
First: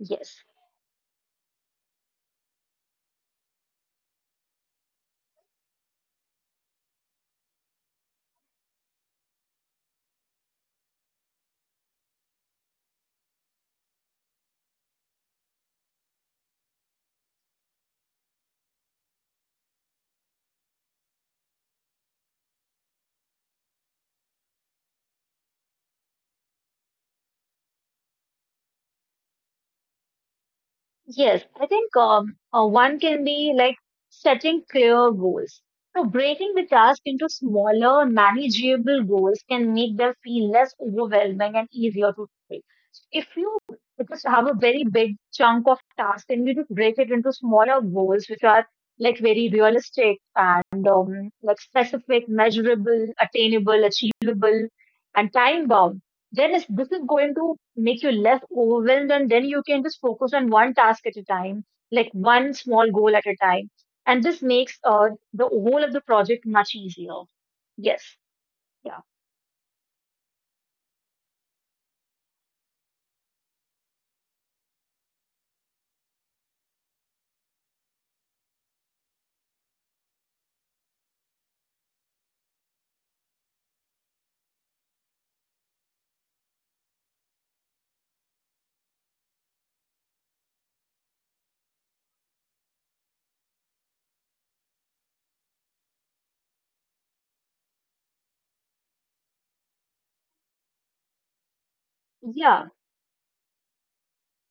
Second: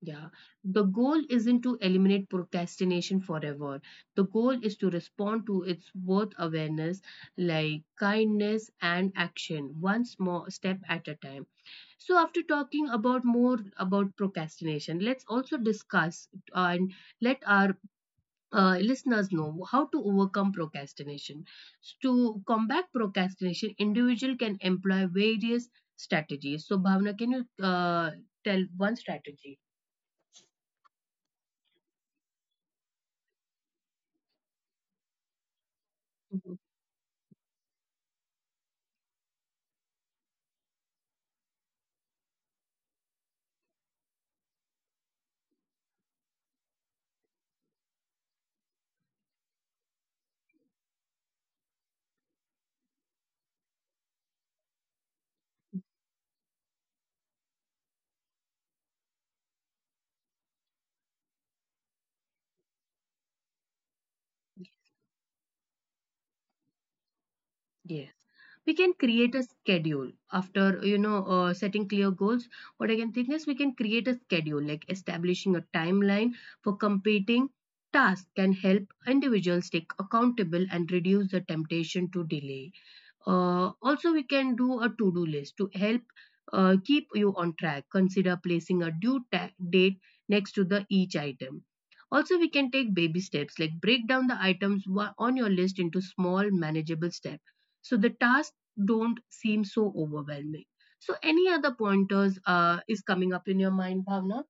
Yeah, Yes. the goal isn't to eliminate procrastination forever. The goal is to respond to its worth awareness, like kindness and action, one small step at a time. So, after talking about more about procrastination, let's also discuss and let our listeners know how to overcome procrastination. To combat procrastination, individual can employ various strategies. So, Bhavna, can you tell one strategy? Yes, I think one can be like setting clear goals. So breaking the task into smaller, manageable goals can make them feel less overwhelming and easier to take. So, if you just have a very big chunk of task and you just break it into smaller goals, which are like very realistic and like specific, measurable, attainable, achievable, and time bound. This is going to make you less overwhelmed, and then you can just focus on one task at a time, like one small goal at a time. And this makes the whole of the project much easier. Yes. Yes. We can Yeah. create a schedule after, setting clear goals. What I can think is we can create a schedule, like establishing a timeline for competing tasks can help individuals stay accountable and reduce the temptation to delay. Also, we can do a to-do list to help keep you on track. Consider placing a date next to the each item. Also, we can take baby steps, like break down the on your list into small, manageable steps, so the tasks don't seem so overwhelming. So any other pointers Yeah. Is coming up in your mind, Bhavna?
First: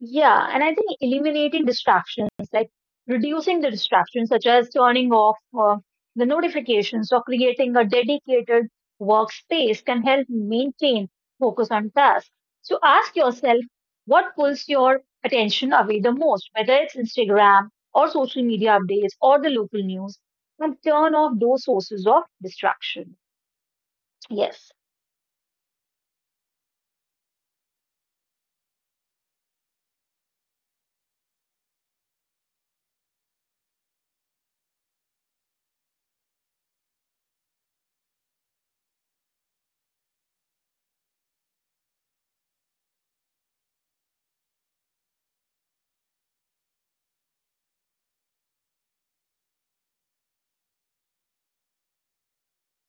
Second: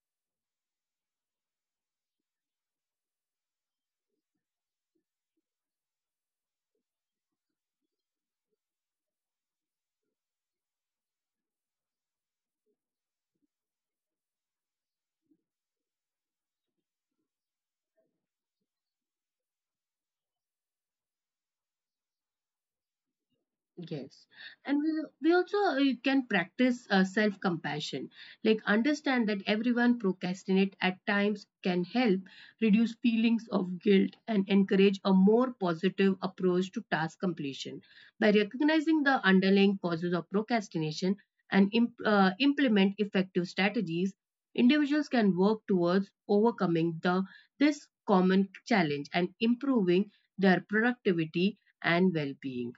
Yeah, and I think eliminating distractions, like reducing the distractions, such as turning off the notifications or creating a dedicated workspace, can help maintain focus on tasks. So ask yourself what pulls your attention away the most, whether it's Instagram or social media updates or the local news, and turn off those sources of distraction. Yes, Yes. and we also you can practice self compassion, like understand that everyone procrastinate at times can help reduce feelings of guilt and encourage a more positive approach to task completion. By recognizing the underlying causes of procrastination and implement effective strategies, individuals can work towards overcoming the this common challenge and improving their productivity and well-being.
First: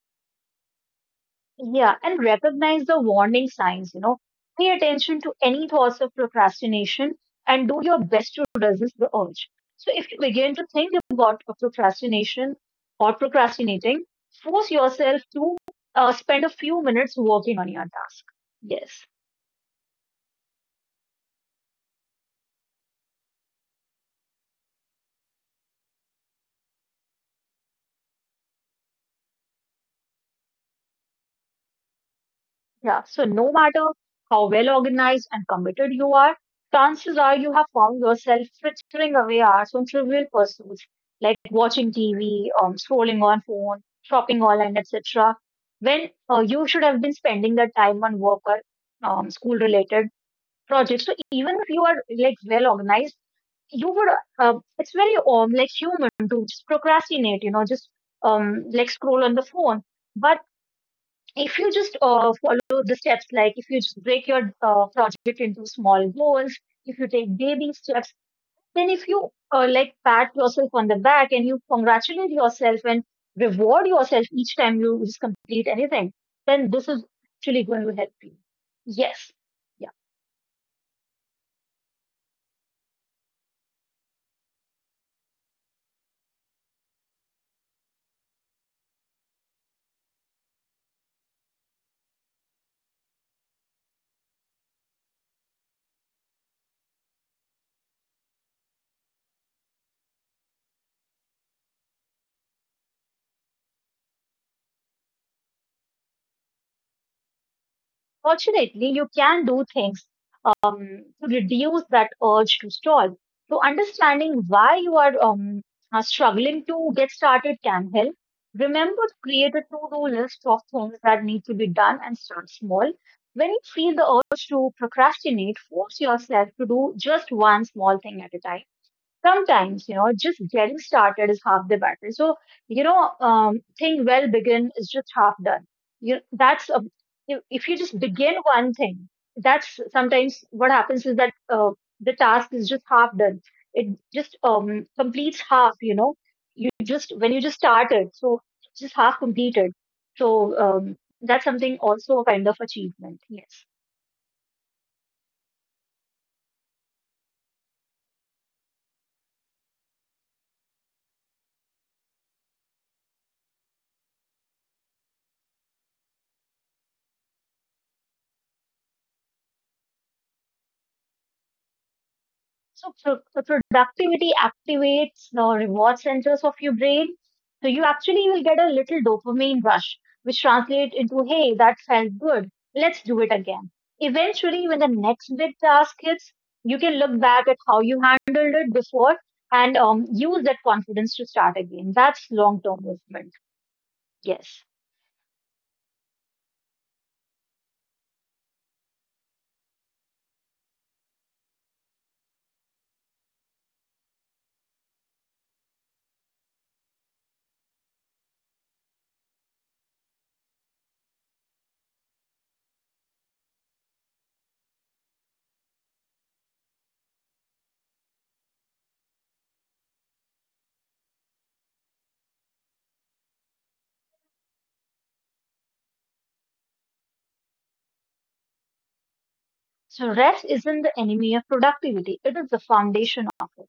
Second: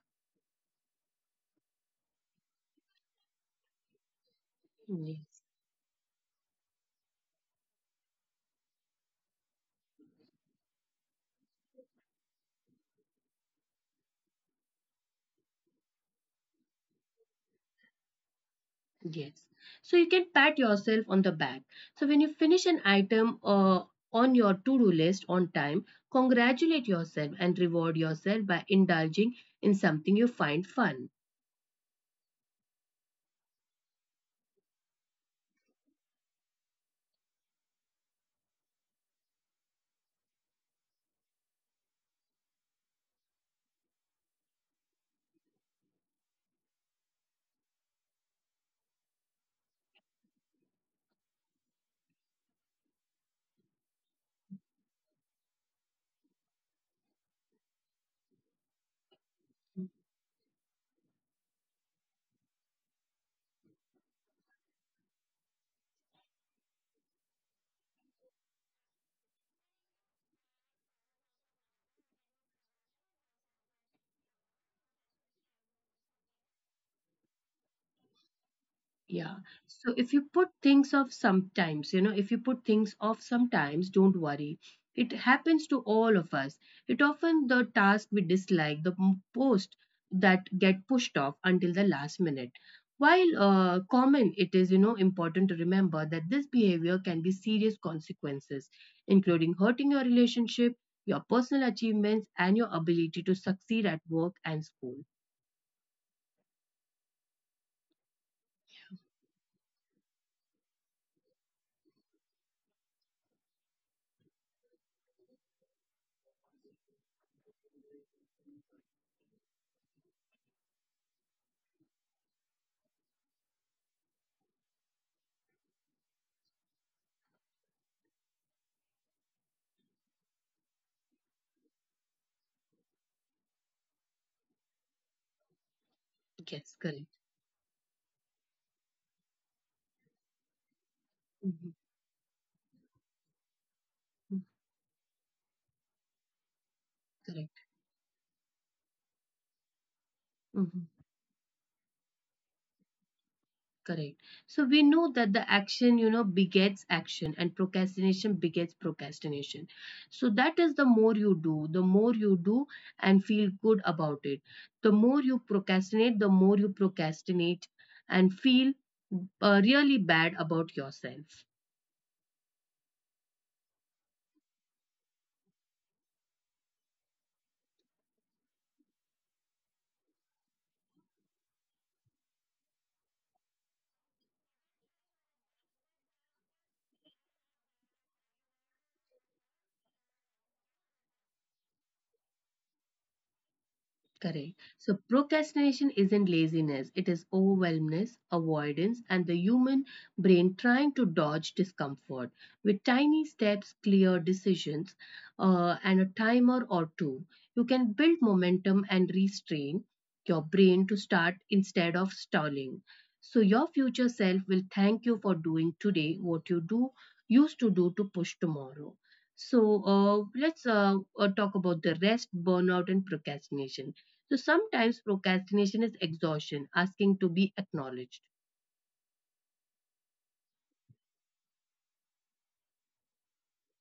Yeah, and recognize the warning signs, you know. Pay attention to Yes. any thoughts of procrastination and do your best to resist the urge. So if you begin to think about a procrastination or procrastinating, force yourself to spend a few minutes working on your task. Yes. Yes. So you can pat yourself on the back. So when you finish an item on your to do list on time, congratulate yourself and reward yourself by indulging in something you find fun. Yeah, so no matter how well organized and committed you are, chances are you have found yourself frittering away hours on trivial pursuits like watching TV, scrolling on phone, shopping online, etc., when you should have been spending that time on work or school-related projects. So even if you are like well organized, you would. It's very like human to just procrastinate. You know, just like scroll on the phone. But if you just follow the steps, like if you just break your project into small goals, if you take baby steps, then if you like pat yourself on the back and you congratulate yourself and reward yourself each time you just complete anything, then this is actually going to help you. Yeah. Yes. So Yeah. if you put things off sometimes, you know, if you put things off sometimes, don't worry. It happens to all of us. It often the task we dislike, the post that get pushed off until the last minute. While common, it is you know important to remember that this behavior can be serious consequences, including hurting your relationship, your personal achievements, and your ability to succeed at work and school. Fortunately, you can do things um, to reduce that urge to stall. So, understanding why you are struggling to get started can help. Remember to create a to do list of things that need to be done and start small. When you feel the urge to procrastinate, force yourself to do just one small thing at a time. Sometimes, you know, just getting started is half the battle. So, you know, thing well begin is just half done. you Yes, that's a, correct. if you just begin one thing, that's sometimes what happens, is that Mhm. The task is just half done. It just completes half, you know, you just when you Correct. just started. So it's just half completed. So Mhm. um that's something also a kind of achievement. Yes. Correct. So we know that the action, begets action and procrastination begets procrastination. So that is the more you do, the more you do and feel good about it. The more you procrastinate, the more you procrastinate and feel really bad about yourself. So, productivity activates the reward centers of your brain. So you actually will get a little dopamine rush, which translates into, hey, that felt good. Let's do it again. Eventually, when the next big task hits, you can look back at how you handled it before and use that confidence to start again. That's long-term movement. Correct. Yes. So procrastination isn't laziness, it is overwhelmness, avoidance, and the human brain trying to dodge discomfort. With tiny steps, clear decisions, and a timer or two, you can build momentum and restrain your brain to start instead of stalling. So your future self will thank you for doing today what you do used to do to push tomorrow. So let's talk about the rest, burnout, and procrastination. So sometimes procrastination is exhaustion asking to be acknowledged. So rest isn't the enemy of productivity. It is the foundation of it.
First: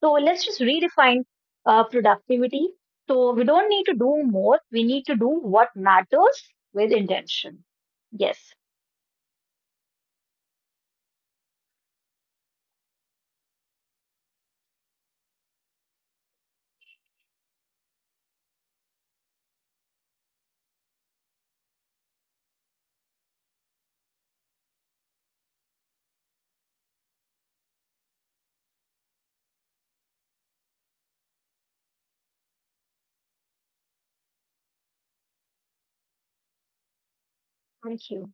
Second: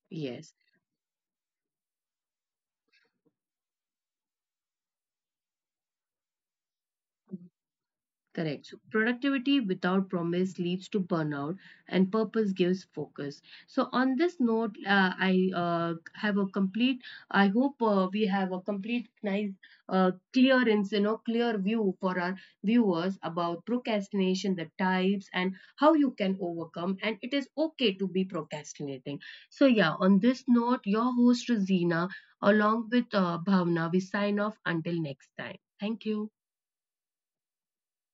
So let's Yes. just redefine productivity. So we don't need to do more. We need to do what matters with intention. Yes. Correct. So productivity without promise leads to burnout, and purpose gives focus. So on this note, I have a complete. I hope we have a complete, nice, clearance, you know, clear view for our viewers about procrastination, the types, and how you can overcome. And it is okay to be procrastinating. So yeah, on this note, your host Rosina, along with Bhavna, we sign off until next time. Thank you. Thank you.